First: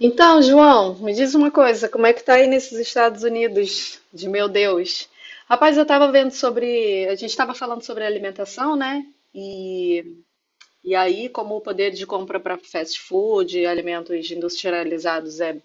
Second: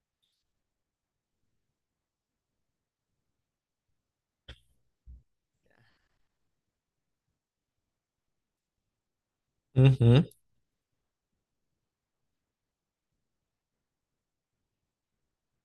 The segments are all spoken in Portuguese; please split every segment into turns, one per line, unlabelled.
Então, João, me diz uma coisa, como é que tá aí nesses Estados Unidos? De meu Deus. Rapaz, eu tava vendo sobre, a gente tava falando sobre alimentação, né? E,
Uhum,
e aí, como o poder de compra para fast food, alimentos industrializados é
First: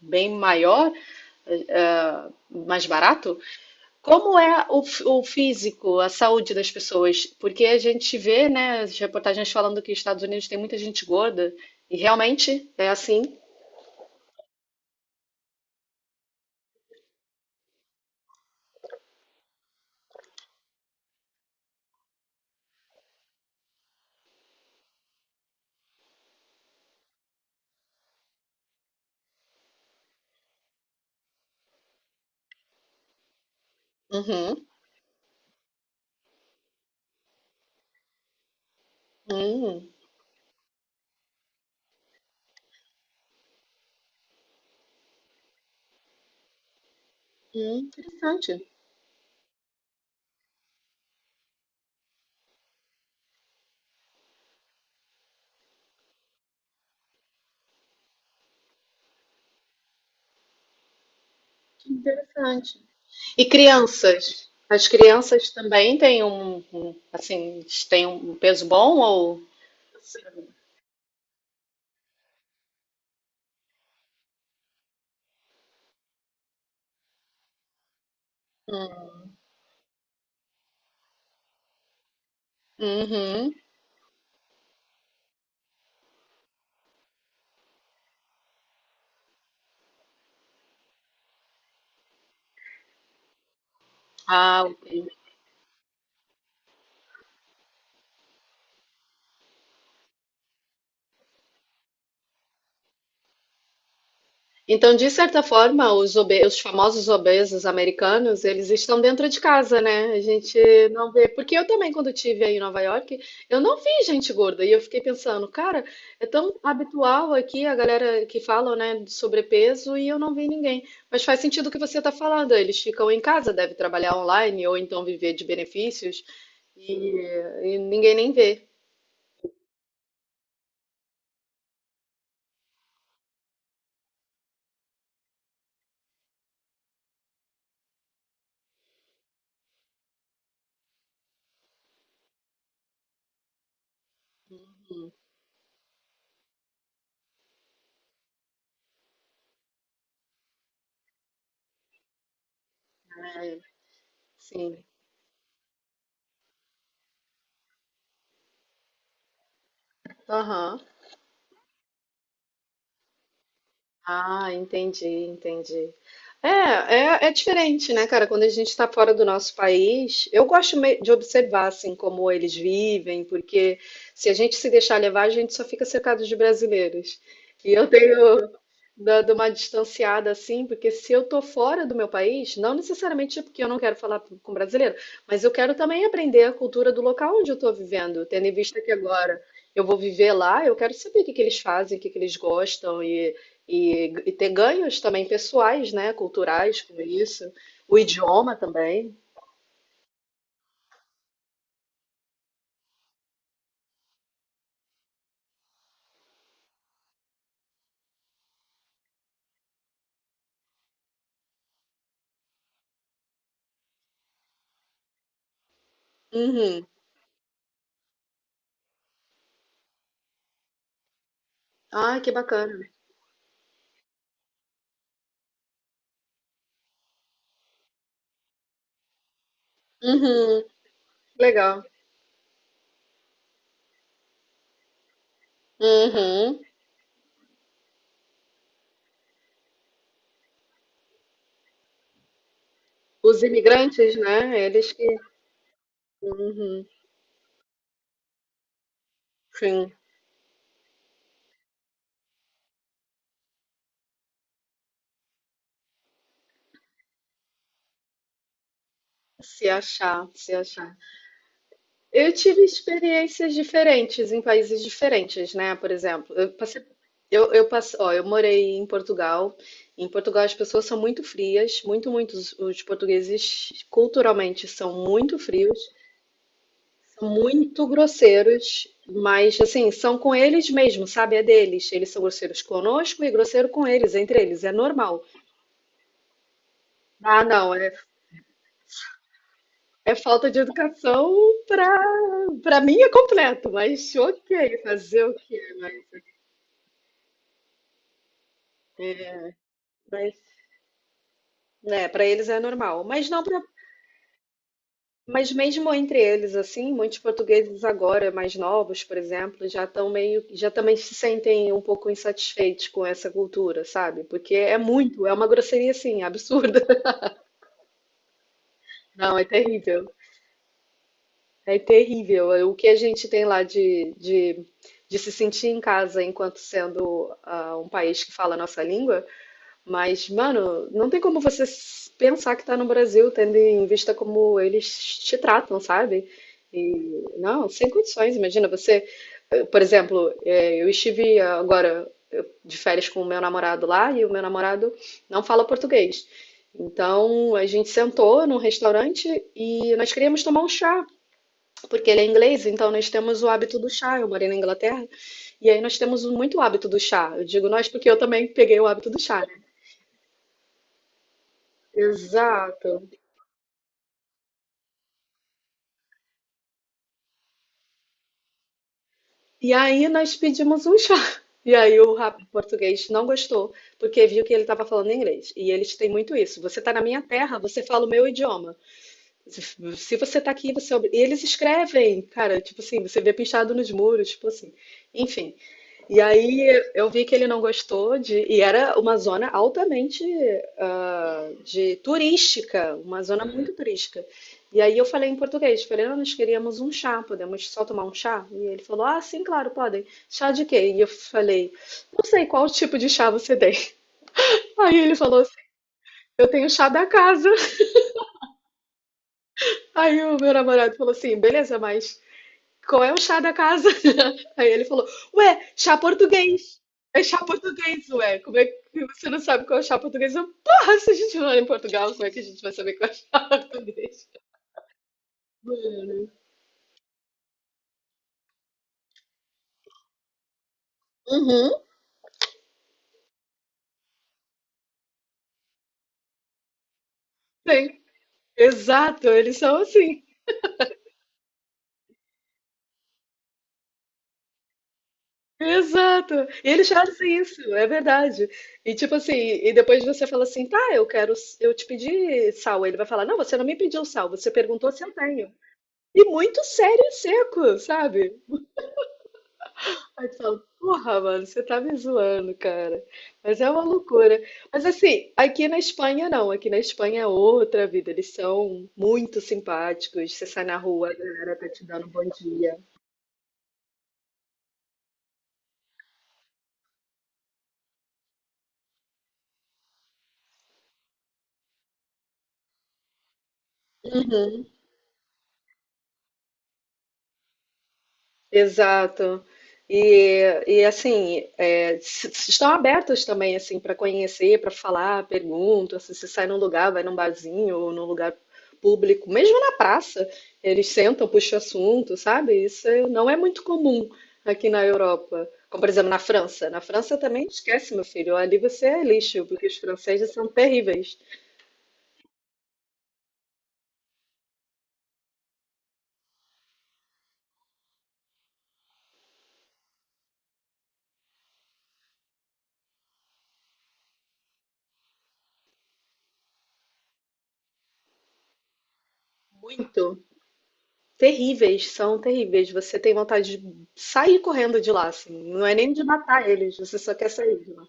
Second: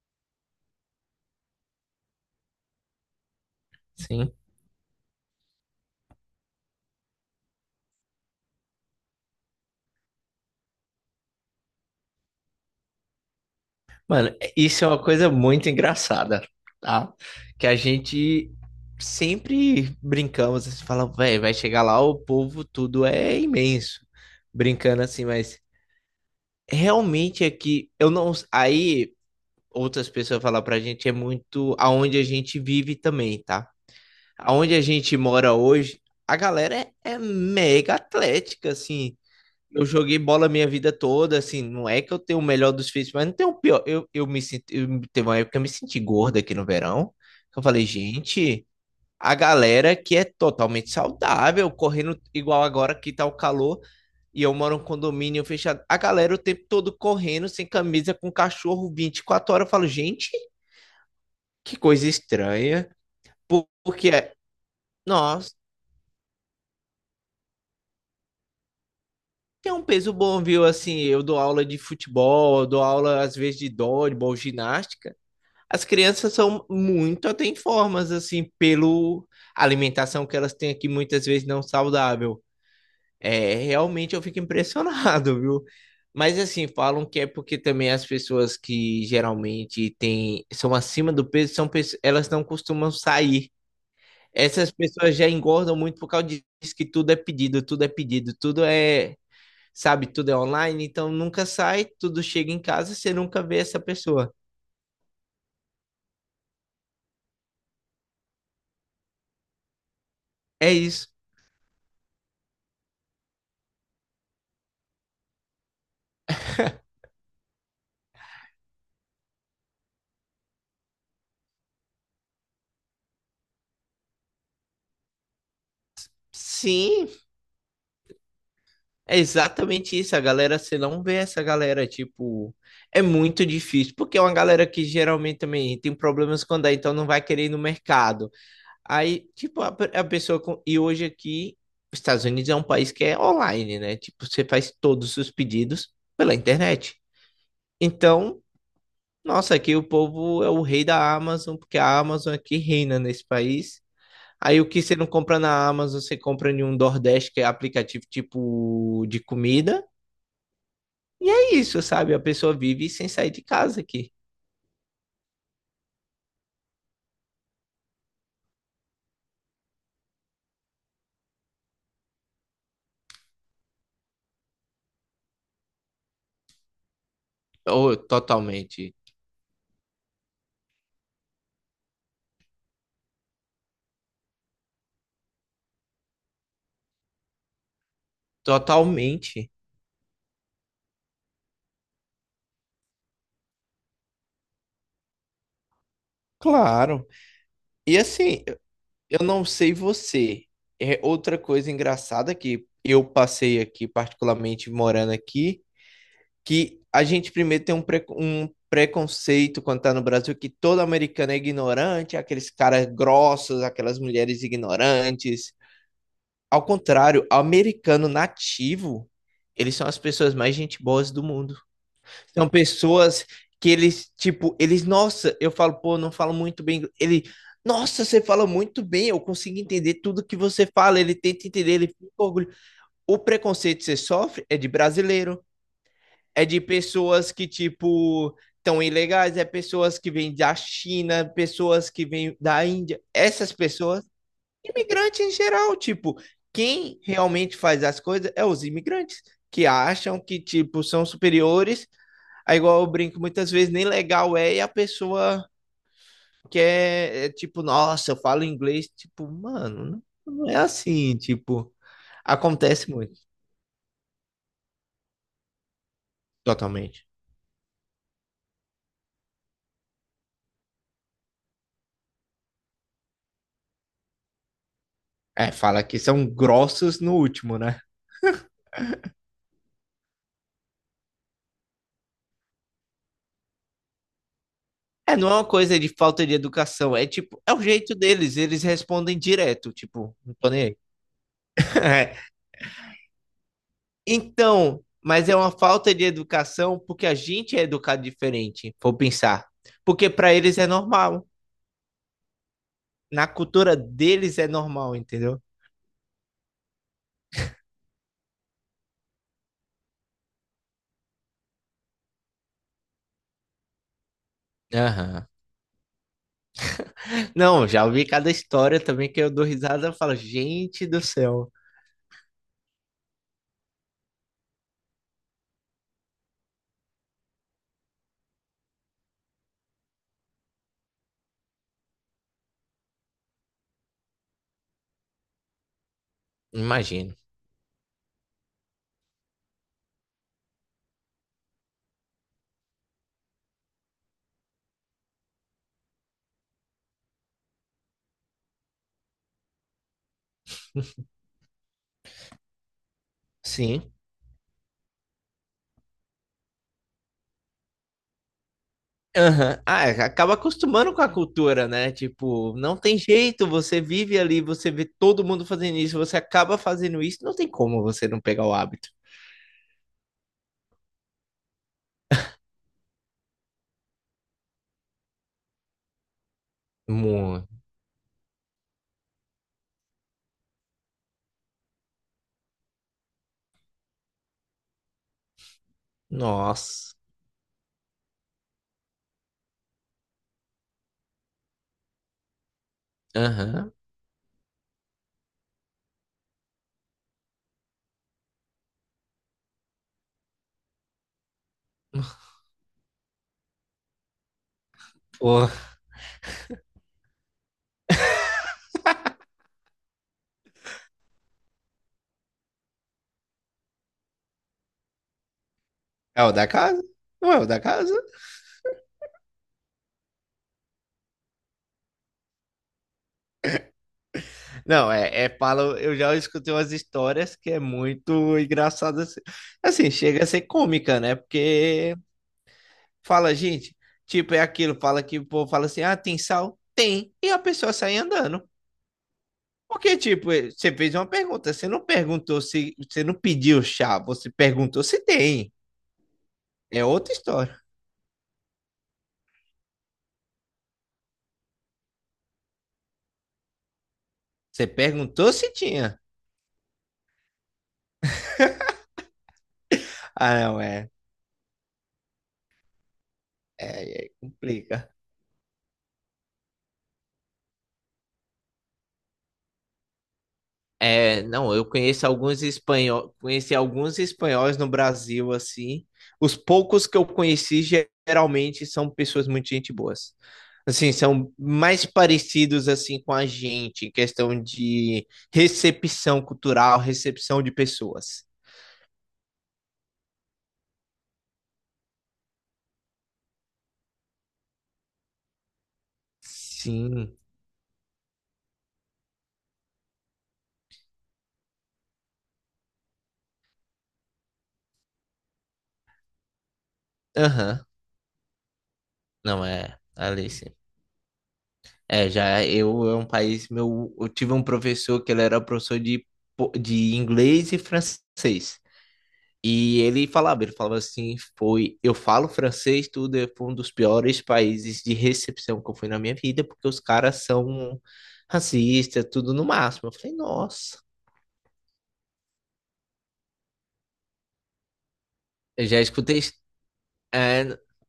bem maior, eh, eh, mais barato,
sim.
como é o, o físico, a saúde das pessoas? Porque a gente vê, né, as reportagens falando que os Estados Unidos tem muita gente gorda, e realmente é assim.
Mano, é, isso é uma coisa muito engraçada, tá? Que a gente sempre brincamos, assim, fala, velho, vai chegar lá, o povo tudo é imenso. Brincando assim, mas realmente é que eu não. Aí outras pessoas falam pra gente, é muito aonde a gente vive também, tá?
Uhum.
Aonde a gente mora hoje, a galera é, é mega atlética, assim. Eu
Hum.
joguei bola minha vida toda, assim, não é que eu tenho o melhor dos físicos, mas não tenho o pior. Eu me senti, eu, teve uma época que eu me senti gorda aqui no verão. Eu
É
falei, gente,
interessante,
a galera que é totalmente saudável, correndo igual agora que tá o calor, e eu moro em um condomínio fechado. A galera o tempo todo correndo, sem camisa, com cachorro 24 horas. Eu falo, gente, que
que
coisa
interessante.
estranha.
E
Por- Porque, é-
crianças? As crianças
Nossa,
também têm assim, têm um peso bom ou?
tem um peso bom, viu? Assim, eu dou aula de futebol, eu dou aula às vezes de dodgeball, ginástica. As crianças são muito atenformas, assim, pelo alimentação que elas têm aqui, muitas vezes não saudável.
Uhum.
É, realmente eu fico impressionado, viu? Mas assim, falam que é porque também as pessoas que geralmente têm, são acima do peso, são, elas não costumam sair.
Ah,
Essas pessoas já engordam muito por causa disso que tudo é pedido, tudo é pedido, tudo é, sabe, tudo é online, então nunca sai, tudo chega em casa, você nunca vê essa pessoa.
então, de certa forma, os, os famosos obesos americanos, eles estão dentro de casa, né? A gente
É isso.
não vê. Porque eu também, quando tive aí em Nova York, eu não vi gente gorda. E eu fiquei pensando, cara, é tão habitual aqui a galera que fala, né, de sobrepeso e eu não vi ninguém. Mas faz sentido o que você está falando. Eles ficam em casa, devem trabalhar online ou então viver de benefícios
Sim.
e, e ninguém nem vê.
É exatamente isso, a galera, você não vê essa galera, tipo, é muito difícil, porque é uma galera que geralmente também tem problemas quando é, então não vai querer ir no mercado. Aí, tipo, a pessoa, com, e hoje aqui, os Estados Unidos é um país que é online, né? Tipo, você faz todos os pedidos pela internet. Então, nossa, aqui o povo é o rei da Amazon, porque a Amazon aqui reina nesse
É,
país. Aí o
sim.
que você não compra na Amazon, você compra em um Nordeste, que é aplicativo tipo de comida.
Aham.
E é isso, sabe? A pessoa vive sem sair de casa aqui.
Ah, entendi, entendi. É, é, é diferente, né, cara? Quando a gente está fora do nosso país, eu gosto de observar, assim, como eles vivem, porque se a gente se deixar levar, a gente só fica cercado de brasileiros. E eu
Ou
tenho
totalmente.
dado uma distanciada, assim, porque se eu tô fora do meu país, não necessariamente é porque eu não quero falar com brasileiro, mas eu quero também aprender a cultura do local onde eu estou vivendo, tendo em vista que agora
Totalmente.
eu vou viver lá, eu quero saber o que que eles fazem, o que que eles gostam e ter ganhos também pessoais, né? Culturais com
Claro.
isso.
E
O
assim,
idioma também.
eu não sei você. É outra coisa engraçada que eu passei aqui, particularmente morando aqui, que a gente primeiro tem um, um preconceito quando tá no Brasil que todo americano é ignorante, aqueles caras grossos, aquelas mulheres ignorantes. Ao
Uhum.
contrário, americano nativo, eles são as pessoas mais gente boas do mundo.
Ai, que
São
bacana.
pessoas que eles, tipo, eles, nossa, eu falo, pô, não falo muito bem. Ele, nossa, você fala muito bem, eu consigo entender tudo que
Uhum.
você fala. Ele tenta entender,
Legal.
ele fica orgulhoso. O preconceito que você sofre é de brasileiro, é
Uhum.
de pessoas que, tipo, estão ilegais, é pessoas que vêm da China, pessoas que vêm da Índia.
Os
Essas pessoas,
imigrantes, né? Eles que.
imigrantes em geral, tipo,
Uhum.
quem realmente faz as coisas é os imigrantes, que
Sim.
acham que, tipo, são superiores. Aí, igual eu brinco, muitas vezes nem legal é e a pessoa quer, é, tipo, nossa, eu falo inglês, tipo,
Se
mano,
achar,
não, não
se
é
achar.
assim, tipo,
Eu tive
acontece muito,
experiências diferentes em países diferentes, né? Por exemplo, eu passei,
totalmente.
eu, eu passei, ó, eu morei em Portugal. Em Portugal as pessoas são muito frias, muito, muito. Os portugueses culturalmente são muito
É,
frios.
fala que são grossos no último, né?
Muito grosseiros, mas assim, são com eles mesmo, sabe? É deles. Eles são grosseiros conosco e grosseiro com eles, entre eles, é
É,
normal.
não é uma coisa de falta de educação, é tipo,
Ah,
é o
não, é,
jeito deles, eles respondem direto, tipo,
é
não
falta
tô
de
nem aí.
educação pra,
É,
pra mim é completo, mas ok,
então,
fazer
mas
o
é uma
quê? Mas,
falta de educação porque a gente é educado diferente, vou
é,
pensar. Porque pra
mas
eles é normal,
né, pra eles é normal.
na
Mas não pra,
cultura deles é normal, entendeu?
mas mesmo entre eles, assim, muitos portugueses agora, mais novos, por exemplo, já estão meio, já também se sentem um pouco insatisfeitos com essa cultura, sabe? Porque é muito,
Aham.
é uma grosseria, assim, absurda.
Não, já ouvi cada história também que eu
Não, é
dou risada e
terrível.
falo, gente do céu.
É terrível. O que a gente tem lá de se sentir em casa enquanto sendo um país que fala a nossa língua, mas, mano, não tem como você pensar que tá no Brasil, tendo em vista como eles te tratam, sabe?
Imagino.
E, não, sem condições. Imagina você, por exemplo, eu estive agora de férias com o meu namorado lá e o meu namorado não fala português. Então a gente sentou num restaurante e nós queríamos tomar um chá, porque ele é inglês, então nós temos o hábito do
Sim.
chá. Eu morei na Inglaterra e aí nós temos muito hábito do chá. Eu digo nós porque eu também peguei o hábito do chá.
Aham. Ah, é, acaba acostumando com a cultura, né? Tipo, não
Exato.
tem jeito, você vive ali, você vê todo mundo fazendo isso, você acaba fazendo isso, não tem como você não pegar o hábito.
E aí nós pedimos um chá. E aí o rapaz português não gostou, porque viu que ele estava falando inglês. E eles têm muito isso. Você está na minha
Muito.
terra, você fala o meu idioma. Se se você está aqui, você. É e eles escrevem, cara, tipo assim, você vê pichado nos muros, tipo assim. Enfim. E aí
Nossa.
eu vi que ele não gostou de. E era uma zona altamente de turística, uma zona muito,
Aham.
uhum, turística. E aí eu falei em português, falei: "Ah, nós queríamos um chá, podemos só tomar um chá?" E ele falou: "Ah, sim, claro, podem. Chá de quê?" E eu falei: "Não sei qual tipo de chá você tem." Aí ele falou
Pô,
assim: "Eu tenho chá da casa." Aí o meu namorado falou assim: "Beleza, mas qual é o chá da casa?" Aí ele falou: "Ué, chá
é o da
português."
casa?
É
Não é
chá
o da casa?
português, ué. Como é que você não sabe qual é o chá português? Eu, porra, se a gente não mora em Portugal, como é que a gente vai saber qual é o chá português?
Não, é, é palo. Eu já escutei umas histórias que é muito engraçada. Assim, assim, chega a ser cômica, né?
Uhum.
Porque fala, gente, tipo, é aquilo, fala que o povo fala assim: ah, tem sal? Tem. E a pessoa sai
Sim,
andando.
exato, eles são
Porque,
assim.
tipo, eh, você fez uma pergunta, você não perguntou se. Você não pediu chá, você perguntou se tem.
Exato. E
É
eles
outra
fazem isso,
história.
é verdade. E tipo assim, e depois você fala assim: "Tá, eu quero, eu te pedi sal." Ele vai falar: "Não, você não me pediu sal, você
Você
perguntou se eu
perguntou
tenho."
se tinha.
E muito sério e seco, sabe? Aí
Ah,
tu
não,
fala:
é.
"Porra, mano, você tá me zoando, cara." Mas é uma
É, é
loucura. Mas
complica.
assim, aqui na Espanha não. Aqui na Espanha é outra vida. Eles são muito simpáticos. Você sai na rua, a
É, não,
galera
eu
tá te
conheço
dando bom
alguns
dia.
espanhóis, conheci alguns espanhóis no Brasil, assim. Os poucos que eu conheci geralmente são pessoas muito gente boas. Assim, são mais parecidos assim com a gente em questão de recepção cultural, recepção de pessoas.
Exato. E assim, é, estão abertos também assim para conhecer, para falar, pergunta, assim, se sai num lugar, vai num
Sim.
barzinho ou num lugar público, mesmo na praça, eles sentam, puxam assunto, sabe? Não é muito comum aqui na Europa. Como, por exemplo, na França. Na França também
Aham.
esquece, meu filho. Ali você é lixo,
Não
porque os
é,
franceses são
Alice.
terríveis.
É, já eu é um país meu, eu tive um professor que ele era professor de de inglês e francês. E ele falava assim, foi, eu falo francês, tudo é foi um dos piores países de recepção que eu fui na minha vida, porque os caras são racistas, tudo no máximo. Eu falei,
Muito.
nossa,
Terríveis, são terríveis. Você tem vontade de sair correndo de lá, assim. Não
eu
é
já
nem de
escutei,
matar eles, você só quer
é,
sair de lá.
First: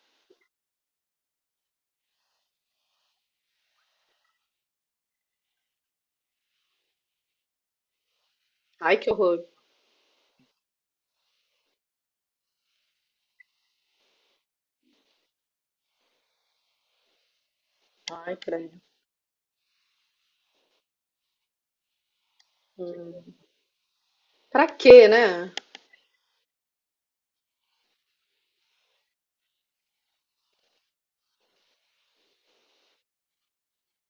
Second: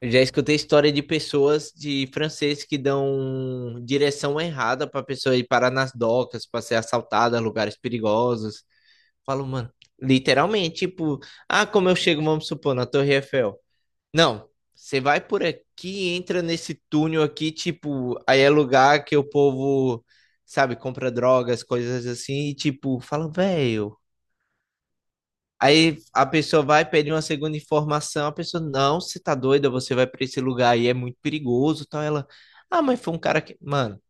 eu já escutei história de pessoas de francês que dão direção errada para pessoa ir parar nas docas, para ser assaltada, lugares perigosos.
Ai, que horror.
Falo, mano, literalmente, tipo, ah, como eu chego, vamos supor, na Torre Eiffel. Não, você vai por aqui, entra nesse túnel aqui, tipo,
Ai,
aí é
credo.
lugar que o povo, sabe, compra drogas, coisas assim, e tipo, fala, velho.
Pra quê, né?
Aí a pessoa vai pedir uma segunda informação, a pessoa, não, você tá doida, você vai pra esse lugar aí, é muito perigoso, tal. Ela, ah, mas foi um cara que, mano,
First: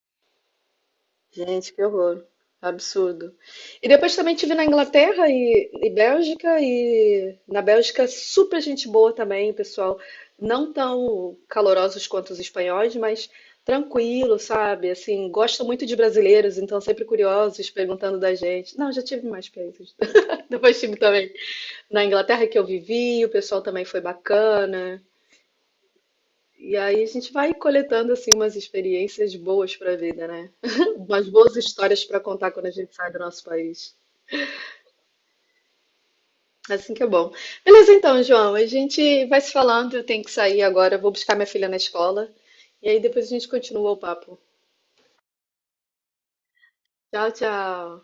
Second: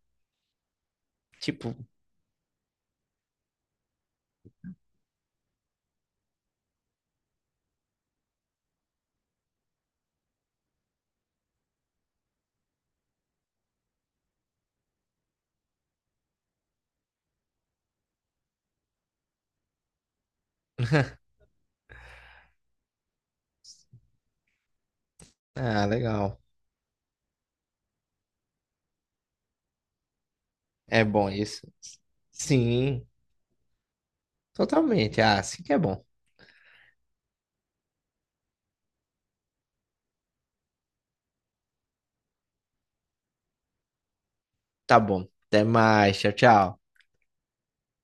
Gente,
tipo,
que horror. Absurdo. E depois também tive na Inglaterra e Bélgica, e na Bélgica super gente boa também, pessoal. Não tão calorosos quanto os espanhóis, mas tranquilo, sabe? Assim, gosto muito de brasileiros, então sempre curiosos, perguntando da gente. Não, já tive mais países. Depois tive também na Inglaterra que eu vivi, o pessoal também foi bacana.
ah, legal.
E aí a gente vai coletando assim umas experiências boas para a vida, né?
É
Umas
bom
boas
isso.
histórias para contar quando a gente
Sim,
sai do nosso país.
totalmente. Ah, sim que é bom.
Assim que é bom. Beleza, então, João, a gente vai se falando. Eu tenho que sair agora, eu vou buscar minha filha na escola. E aí depois a gente continua o papo.
Tá bom. Até mais, tchau, tchau.
Tchau, tchau.